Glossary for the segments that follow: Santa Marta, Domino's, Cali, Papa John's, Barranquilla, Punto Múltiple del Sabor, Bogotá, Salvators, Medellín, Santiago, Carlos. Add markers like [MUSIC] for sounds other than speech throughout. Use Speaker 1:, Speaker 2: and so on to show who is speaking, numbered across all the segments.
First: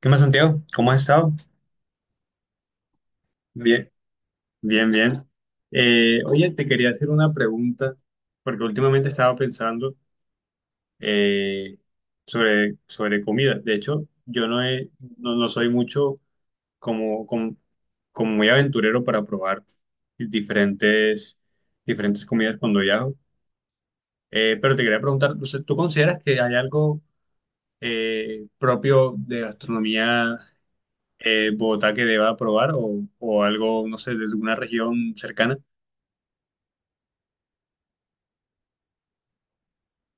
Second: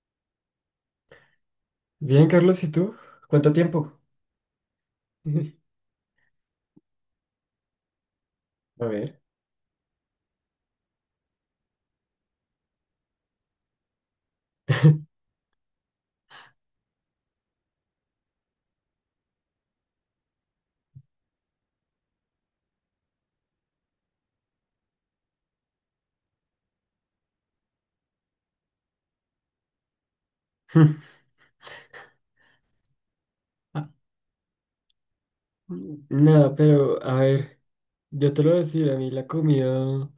Speaker 1: ¿Qué más, Santiago? ¿Cómo has estado?
Speaker 2: Bien, Carlos, ¿y tú? ¿Cuánto
Speaker 1: Bien,
Speaker 2: tiempo?
Speaker 1: bien, bien.
Speaker 2: [LAUGHS]
Speaker 1: Oye, te quería hacer una pregunta, porque
Speaker 2: A
Speaker 1: últimamente
Speaker 2: ver.
Speaker 1: estaba pensando eh, sobre comida. De hecho, yo no, he-
Speaker 2: [LAUGHS]
Speaker 1: no soy mucho como, como, como muy aventurero para probar diferentes, diferentes comidas cuando viajo. Pero te quería preguntar, o sea, ¿tú consideras que hay algo propio de gastronomía, Bogotá, que deba probar o algo,
Speaker 2: Ah,
Speaker 1: no sé, de alguna región cercana?
Speaker 2: nada, pero a ver, yo te lo voy a decir, a mí la comida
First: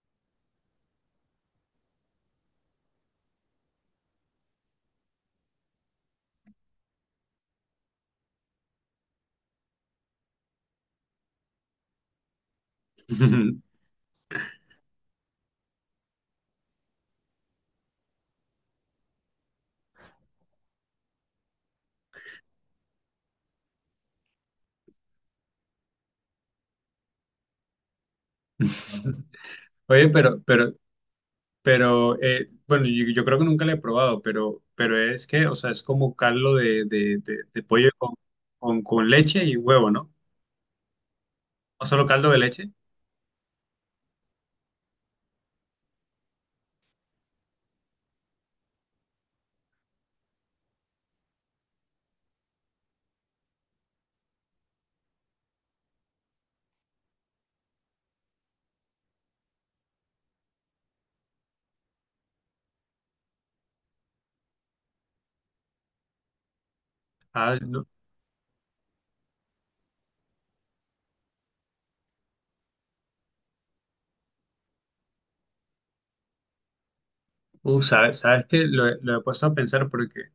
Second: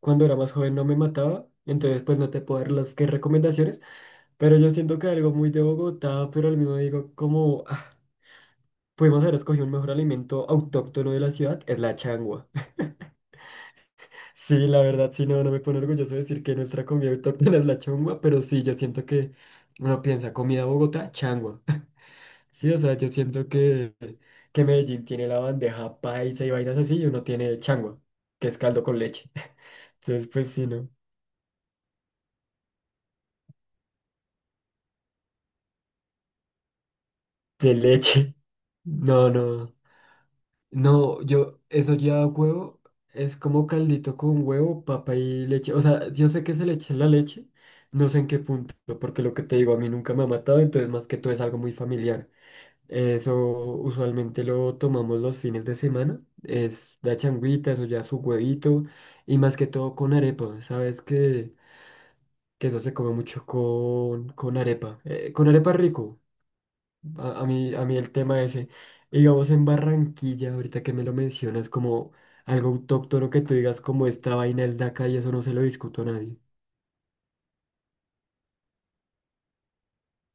Speaker 2: cuando era más joven no me mataba, entonces pues no te puedo dar las que recomendaciones, pero yo siento que algo muy de Bogotá, pero al mismo digo como, ah, pudimos haber escogido un mejor alimento autóctono de la ciudad, es la changua. [LAUGHS]
Speaker 1: [LAUGHS]
Speaker 2: Sí, la verdad, sí, no, no me pone orgulloso decir que nuestra comida autóctona es la changua, pero sí, yo siento que uno piensa comida Bogotá, changua. Sí, o sea, yo siento que Medellín tiene la bandeja paisa y vainas así y uno tiene changua, que es caldo con leche. [LAUGHS]
Speaker 1: Oye,
Speaker 2: Entonces, pues sí, ¿no?
Speaker 1: bueno, yo creo que nunca la he probado, pero es que, o sea, es como caldo de
Speaker 2: De
Speaker 1: pollo con,
Speaker 2: leche. [LAUGHS]
Speaker 1: con, con
Speaker 2: No,
Speaker 1: leche y
Speaker 2: no.
Speaker 1: huevo, ¿no?
Speaker 2: No, yo,
Speaker 1: ¿O
Speaker 2: eso
Speaker 1: solo
Speaker 2: ya
Speaker 1: caldo de leche?
Speaker 2: huevo, es como caldito con huevo, papa y leche. O sea, yo sé que se le echa la leche, no sé en qué punto, porque lo que te digo, a mí nunca me ha matado, entonces más que todo es algo muy familiar. Eso usualmente lo tomamos los fines de semana. Es la changuita, eso ya su huevito. Y más que todo con arepa. Sabes que eso se come mucho con arepa. Con arepa rico.
Speaker 1: Ah,
Speaker 2: A
Speaker 1: no.
Speaker 2: mí el tema ese. Y digamos en Barranquilla, ahorita que me lo mencionas, como algo autóctono que tú digas como esta vaina es de acá y eso no se lo discuto a nadie.
Speaker 1: Sabes que lo he puesto a pensar porque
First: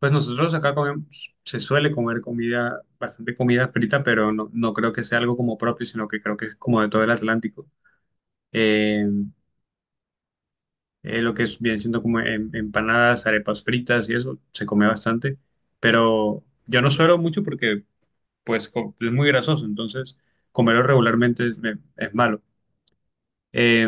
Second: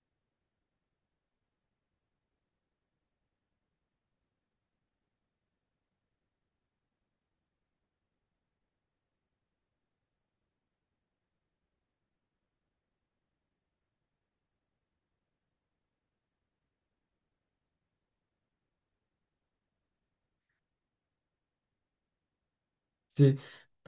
Speaker 1: pues nosotros acá comemos, se suele comer comida, bastante comida frita, pero no creo que sea algo como propio, sino que creo que es como de todo el Atlántico. Eh, lo que es, viene siendo como empanadas, arepas fritas y eso, se come bastante, pero yo no suelo mucho porque pues es muy grasoso, entonces comerlo regularmente es malo.
Speaker 2: Sí.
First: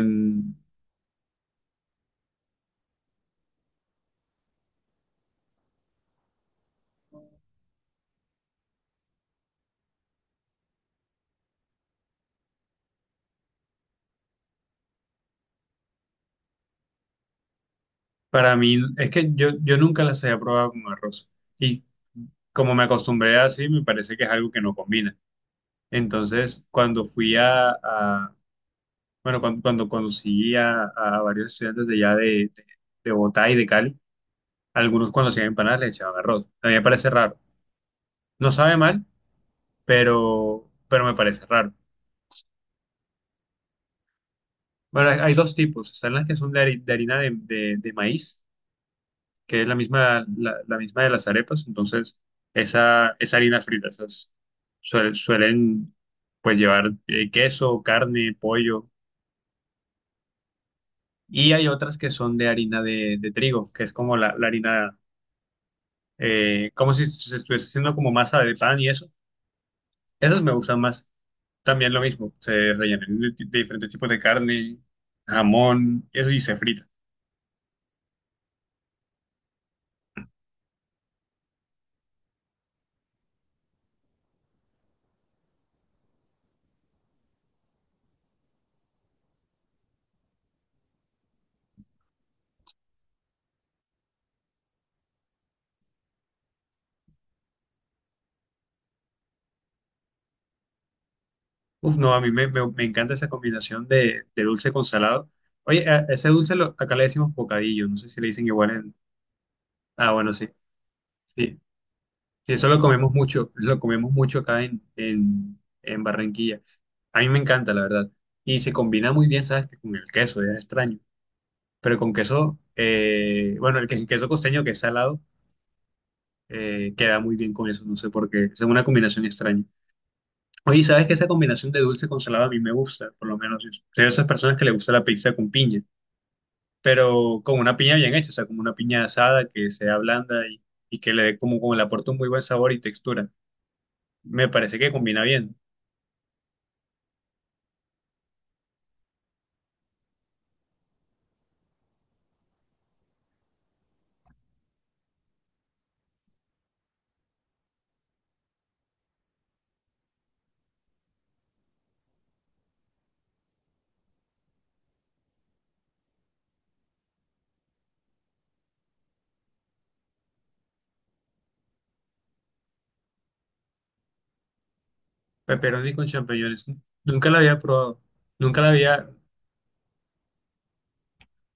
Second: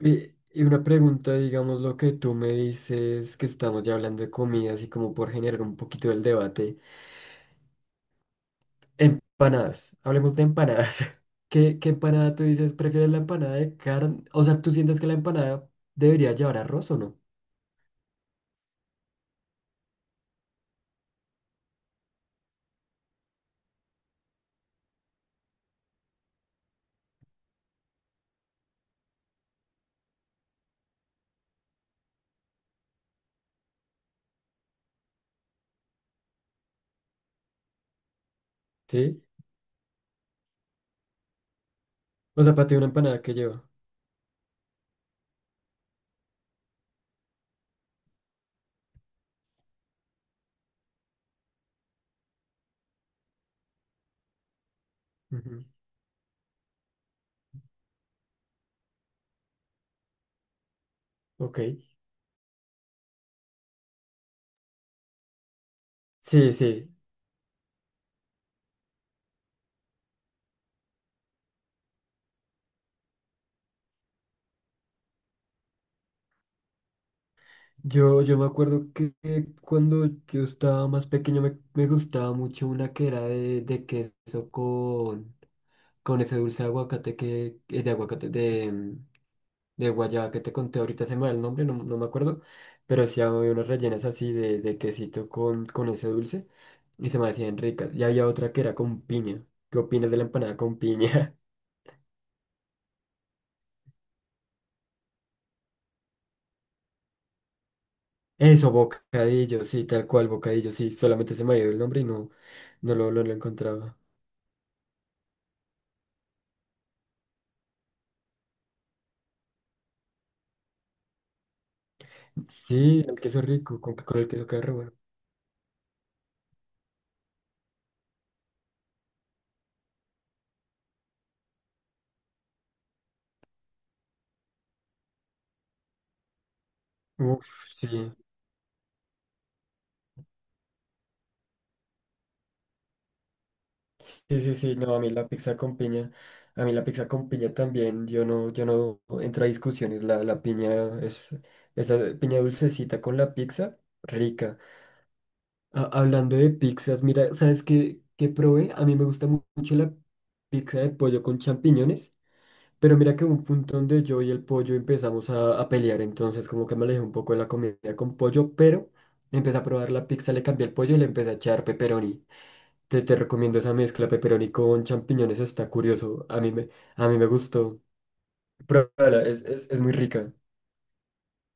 Speaker 2: Y una pregunta, digamos, lo que tú me dices, que estamos ya hablando de comida, así como por generar un poquito el debate. Empanadas, hablemos de empanadas. [LAUGHS] ¿Qué, qué empanada tú dices? ¿Prefieres la empanada de carne? O sea, ¿tú sientes que la empanada debería llevar arroz o no?
Speaker 1: para mí, es que yo nunca las había probado con arroz y como me acostumbré así, me parece que es algo que no combina. Entonces, cuando fui a- bueno, cuando conocí a varios estudiantes de allá de, de Bogotá y de Cali, algunos cuando hacían empanadas le echaban arroz. A mí me parece raro. No sabe mal,
Speaker 2: Sí.
Speaker 1: pero me parece raro.
Speaker 2: O sea, para ti una empanada que lleva.
Speaker 1: Bueno, hay dos tipos. Están las que son de harina de maíz, que es la misma, la misma de las arepas. Entonces, esa harina frita, esas
Speaker 2: Ujú.
Speaker 1: suelen pues llevar queso, carne, pollo. Y
Speaker 2: Ok.
Speaker 1: hay otras que son de harina de trigo, que es como la harina,
Speaker 2: Sí,
Speaker 1: como
Speaker 2: sí.
Speaker 1: si se estuviese haciendo como masa de pan y eso. Esas me gustan más. También lo mismo, se rellena de diferentes tipos de carne, jamón, eso y se frita.
Speaker 2: Yo me acuerdo que cuando yo estaba más pequeño me, me gustaba mucho una que era de queso con ese dulce de aguacate que, de aguacate, de, mm, de guayaba que te conté ahorita, se me va el nombre, no, no me acuerdo, pero sí había unas rellenas así de quesito con ese dulce y se me hacían ricas. Y había otra que era con piña. ¿Qué opinas de la empanada con piña?
Speaker 1: Uf, no, a mí me encanta esa combinación de dulce con salado. Oye, ese dulce acá le decimos bocadillo, no sé si le
Speaker 2: [LAUGHS]
Speaker 1: dicen igual
Speaker 2: Eso,
Speaker 1: en.
Speaker 2: bocadillo, sí, tal
Speaker 1: Ah,
Speaker 2: cual,
Speaker 1: bueno, sí,
Speaker 2: bocadillo, sí, solamente se me ha
Speaker 1: sí.
Speaker 2: ido el nombre y no,
Speaker 1: Sí, eso
Speaker 2: no lo, no lo
Speaker 1: lo
Speaker 2: encontraba.
Speaker 1: comemos mucho acá en Barranquilla. A mí me encanta, la verdad. Y se combina muy bien, ¿sabes? Que con el queso, es extraño. Pero con queso,
Speaker 2: Sí, el queso
Speaker 1: bueno,
Speaker 2: rico,
Speaker 1: el, que- el
Speaker 2: con el
Speaker 1: queso
Speaker 2: queso queda
Speaker 1: costeño que
Speaker 2: re
Speaker 1: es
Speaker 2: bueno.
Speaker 1: salado, queda muy bien con eso, no sé por qué. Es una combinación extraña. Oye, ¿sabes que esa combinación de dulce con salado a mí me gusta? Por lo menos yo soy de esas personas que le gusta la pizza con piña, pero
Speaker 2: Uf,
Speaker 1: con una piña bien
Speaker 2: sí.
Speaker 1: hecha, o sea, como una piña asada que sea blanda y que le dé como, le aporte un muy buen sabor y textura.
Speaker 2: Sí,
Speaker 1: Me
Speaker 2: sí, sí,
Speaker 1: parece que
Speaker 2: no, a mí
Speaker 1: combina
Speaker 2: la
Speaker 1: bien.
Speaker 2: pizza con piña, a mí la pizza con piña también, yo no, yo no entro a discusiones, la piña es, esa piña dulcecita con la pizza, rica. Ah, hablando de pizzas, mira, ¿sabes qué, qué probé? A mí me gusta mucho la pizza de pollo con champiñones, pero mira que hubo un punto donde yo y el pollo empezamos a pelear, entonces como que me alejé un poco de la comida con pollo, pero empecé a probar la pizza, le cambié el pollo y le empecé a echar pepperoni. Te recomiendo esa mezcla pepperoni con champiñones, está
Speaker 1: Pepperoni con
Speaker 2: curioso.
Speaker 1: champiñones,
Speaker 2: A mí me
Speaker 1: nunca la había
Speaker 2: gustó.
Speaker 1: probado, nunca la había,
Speaker 2: Pruébala, es muy rica.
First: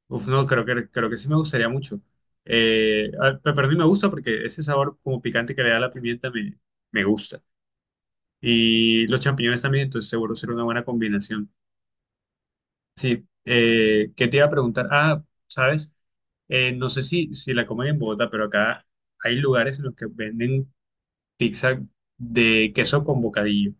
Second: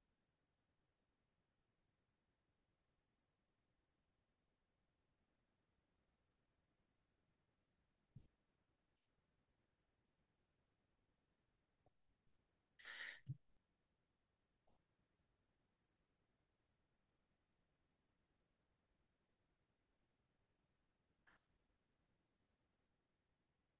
Speaker 1: uf, no, creo que sí me gustaría mucho. Al pepperoni me gusta porque ese sabor como picante que le da la pimienta me gusta. Y los champiñones también, entonces seguro será una buena combinación. Sí, ¿qué te iba a preguntar? Ah, sabes, no sé si la comen en Bogotá, pero acá hay lugares en los que venden pizza de queso con bocadillo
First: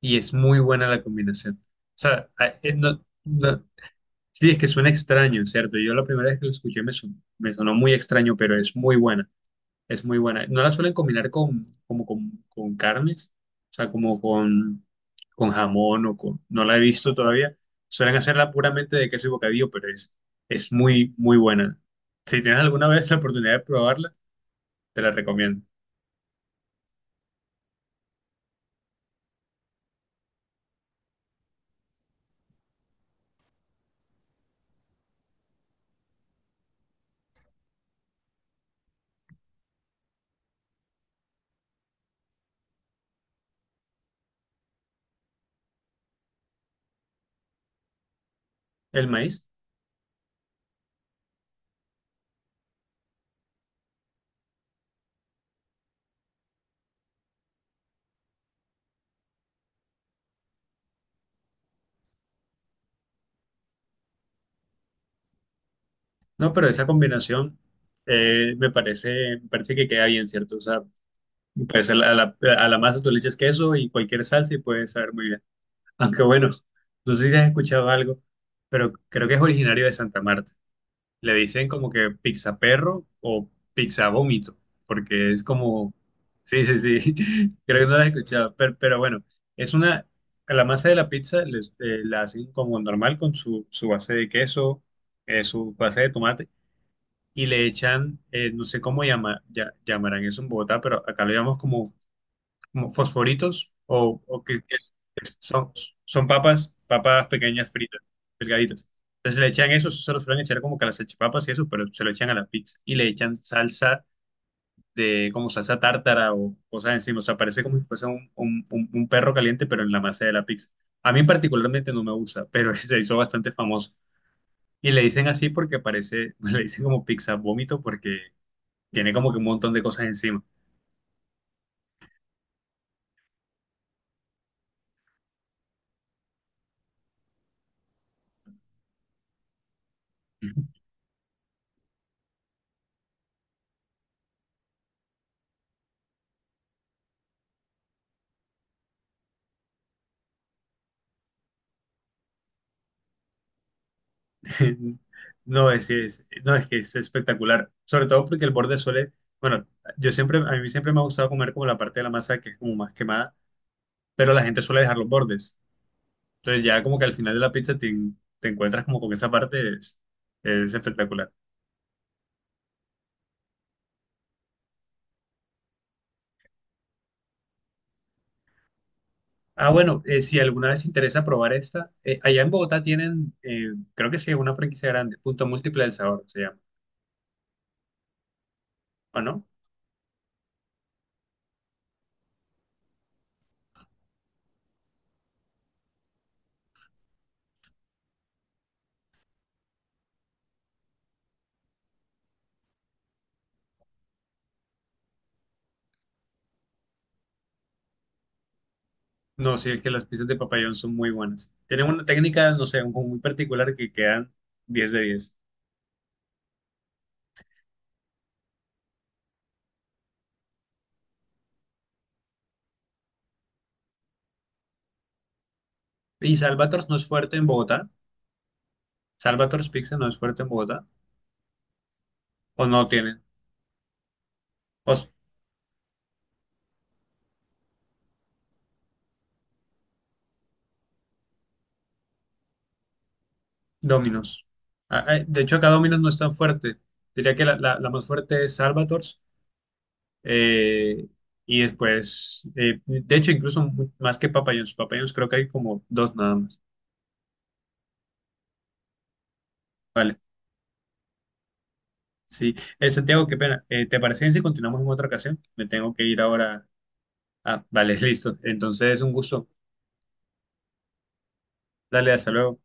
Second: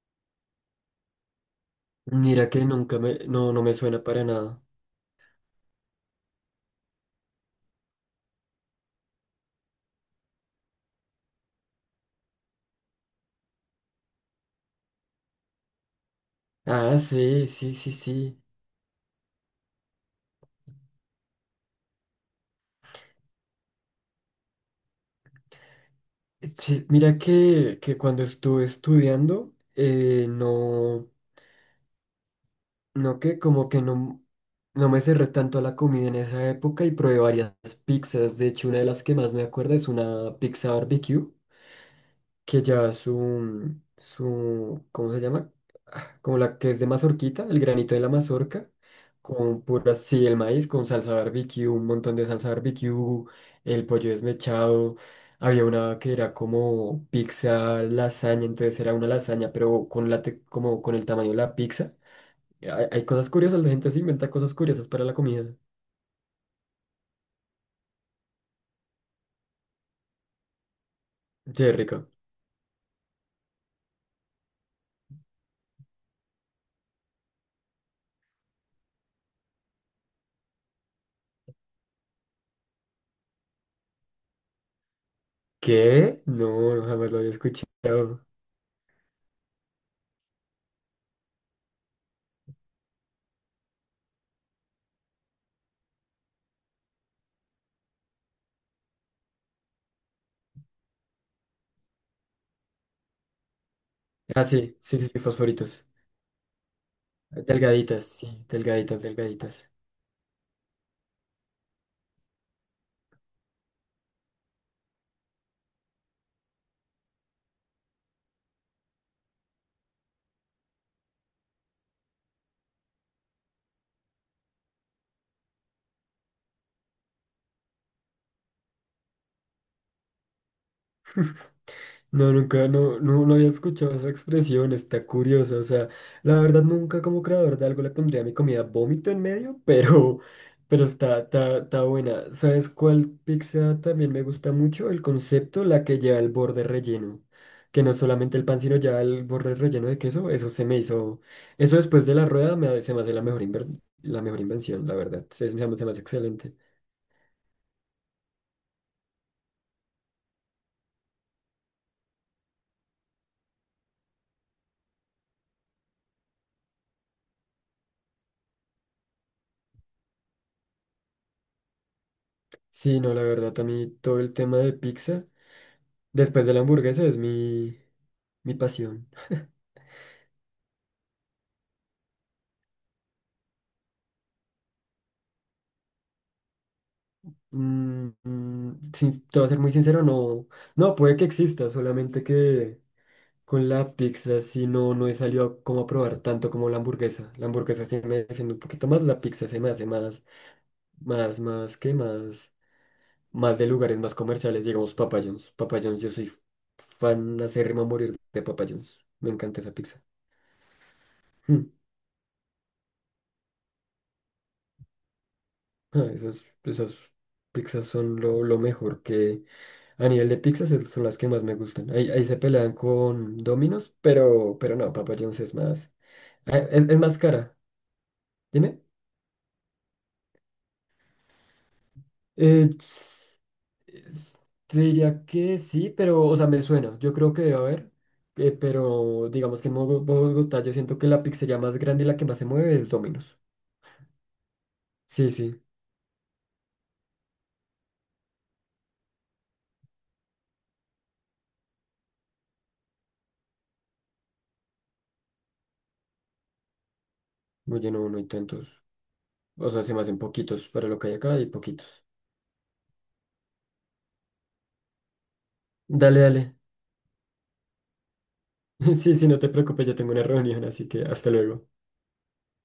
Speaker 1: y es muy buena la combinación. O sea,
Speaker 2: Mira que nunca me, no, no me suena para
Speaker 1: sí, es
Speaker 2: nada.
Speaker 1: que suena extraño, ¿cierto? Yo la primera vez que lo escuché me sonó muy extraño, pero es muy buena. Es muy buena. No la suelen combinar como con carnes, o sea, como con jamón o con. No la he
Speaker 2: Ah,
Speaker 1: visto
Speaker 2: sí,
Speaker 1: todavía.
Speaker 2: sí, sí,
Speaker 1: Suelen
Speaker 2: sí.
Speaker 1: hacerla puramente de queso y bocadillo, pero es muy, muy buena. Si tienes alguna vez la oportunidad de probarla, te la recomiendo.
Speaker 2: Sí, mira que cuando estuve estudiando, no, no que como que no, no me cerré tanto a la comida en esa época y probé varias pizzas. De hecho, una de las que más me acuerdo es una pizza barbecue que lleva su, su, ¿cómo se llama? Ah, como la que es de mazorquita, el granito de la mazorca,
Speaker 1: El maíz,
Speaker 2: con pura, sí, el maíz, con salsa barbecue, un montón de salsa barbecue, el pollo desmechado. Había una que era como pizza lasaña, entonces era una lasaña, pero con como con el tamaño de la pizza. Hay cosas curiosas, la gente se inventa cosas curiosas para la comida.
Speaker 1: no, pero esa combinación me parece, que queda bien, ¿cierto? O sea,
Speaker 2: Sí,
Speaker 1: pues a
Speaker 2: rico.
Speaker 1: la, a la, a la masa tú le echas queso y cualquier salsa y puede saber muy bien. [LAUGHS] Aunque bueno, no sé si has escuchado algo, pero creo que es originario de Santa Marta. Le dicen como que pizza perro o pizza vómito, porque es como,
Speaker 2: ¿Qué?
Speaker 1: sí,
Speaker 2: No,
Speaker 1: sí,
Speaker 2: no, jamás lo había
Speaker 1: sí, [LAUGHS] creo que no la he
Speaker 2: escuchado.
Speaker 1: escuchado, pero bueno, es una, a la masa de la pizza la hacen como normal con su base de queso, su base de tomate, y le echan, no sé cómo ya, llamarán eso en Bogotá, pero acá lo llamamos como como fosforitos o
Speaker 2: Ah, sí, sí, sí, sí,
Speaker 1: que son,
Speaker 2: fosforitos.
Speaker 1: son papas, pequeñas fritas,
Speaker 2: Delgaditas, sí,
Speaker 1: delgaditas.
Speaker 2: delgaditas,
Speaker 1: Entonces le
Speaker 2: delgaditas.
Speaker 1: echan eso se lo suelen echar como que a las salchipapas y eso, pero se lo echan a la pizza y le echan salsa de como salsa tártara o cosas encima. O sea, parece como si fuese un perro caliente, pero en la masa de la pizza. A mí particularmente no me gusta, pero [LAUGHS] se hizo bastante famoso. Y le dicen así porque parece, [LAUGHS] le dicen como pizza vómito porque tiene como que un montón de cosas encima.
Speaker 2: [LAUGHS] No, nunca, no, no, no había escuchado esa expresión, está curiosa, o sea, la verdad nunca como creador de algo le pondría a mi comida vómito en medio, [LAUGHS] pero está, está, está buena. ¿Sabes cuál pizza también me gusta mucho? El concepto, la que lleva el borde relleno, que no solamente el pan, sino ya el borde relleno de queso, eso se me hizo, eso después de la rueda me, se me hace la mejor, la mejor invención, la verdad, se
Speaker 1: No,
Speaker 2: me hace
Speaker 1: no,
Speaker 2: excelente.
Speaker 1: es que es espectacular, sobre todo porque el borde suele, bueno, a mí siempre me ha gustado comer como la parte de la masa que es como más quemada, pero la gente suele dejar los bordes. Entonces ya como que al final de la pizza te encuentras como con esa parte, es espectacular.
Speaker 2: Sí, no, la verdad, a mí todo el tema de pizza, después de la hamburguesa, es mi, mi pasión.
Speaker 1: Ah,
Speaker 2: [LAUGHS]
Speaker 1: bueno, si alguna vez te interesa probar esta, allá en Bogotá tienen, creo que sí, una franquicia grande, Punto Múltiple del Sabor se llama,
Speaker 2: Mm, mm,
Speaker 1: ¿o
Speaker 2: te
Speaker 1: no?
Speaker 2: voy a ser muy sincero, no, no, puede que exista, solamente que con la pizza sí no, no he salido como a probar tanto como la hamburguesa. La hamburguesa sí me defiende un poquito más, la pizza se me hace más, más, más, ¿qué más? Más de lugares más comerciales, digamos Papa John's. Papa John's, yo soy fan acérrimo a morir de Papa John's. Me
Speaker 1: No,
Speaker 2: encanta
Speaker 1: sí,
Speaker 2: esa
Speaker 1: es que
Speaker 2: pizza.
Speaker 1: las pizzas de papayón son muy buenas.
Speaker 2: Hmm.
Speaker 1: Tienen una técnica, no sé, muy particular que quedan 10/10.
Speaker 2: Ah, esas, esas pizzas son lo mejor que a nivel de son las que más me gustan. Ahí, ahí se pelean con Domino's, pero no, Papa John's es más.
Speaker 1: ¿Y
Speaker 2: Ah,
Speaker 1: Salvators
Speaker 2: Es,
Speaker 1: no
Speaker 2: es
Speaker 1: es
Speaker 2: más
Speaker 1: fuerte en
Speaker 2: cara.
Speaker 1: Bogotá?
Speaker 2: Dime.
Speaker 1: ¿Salvators Pizza no es fuerte en Bogotá? ¿O
Speaker 2: Eh,
Speaker 1: no tienen?
Speaker 2: s- es- Te
Speaker 1: ¿O
Speaker 2: diría que sí, pero, o sea, me suena. Yo creo que debe haber. Pero digamos que en Bogotá yo siento que la pizzería más grande y la que más se mueve es Domino's.
Speaker 1: Domino's? Ah, ah,
Speaker 2: Sí,
Speaker 1: de hecho,
Speaker 2: sí.
Speaker 1: acá Domino's no es tan fuerte. Diría que la más fuerte es Salvators. eh, y después, de hecho, incluso más que Papa John's. Papa John's creo que hay como dos nada más.
Speaker 2: Oye, no, no hay tantos. O sea, se me hacen
Speaker 1: Vale,
Speaker 2: poquitos para lo que hay acá y poquitos.
Speaker 1: sí. Santiago, qué pena. ¿Te parece bien si continuamos en otra ocasión? Me tengo que ir
Speaker 2: Dale, dale.
Speaker 1: ahora. Ah, vale, [LAUGHS] listo.
Speaker 2: [LAUGHS]
Speaker 1: Entonces, un
Speaker 2: Sí, sí, no
Speaker 1: gusto.
Speaker 2: te preocupes, yo tengo una reunión, así que hasta luego.
Speaker 1: Dale, hasta luego.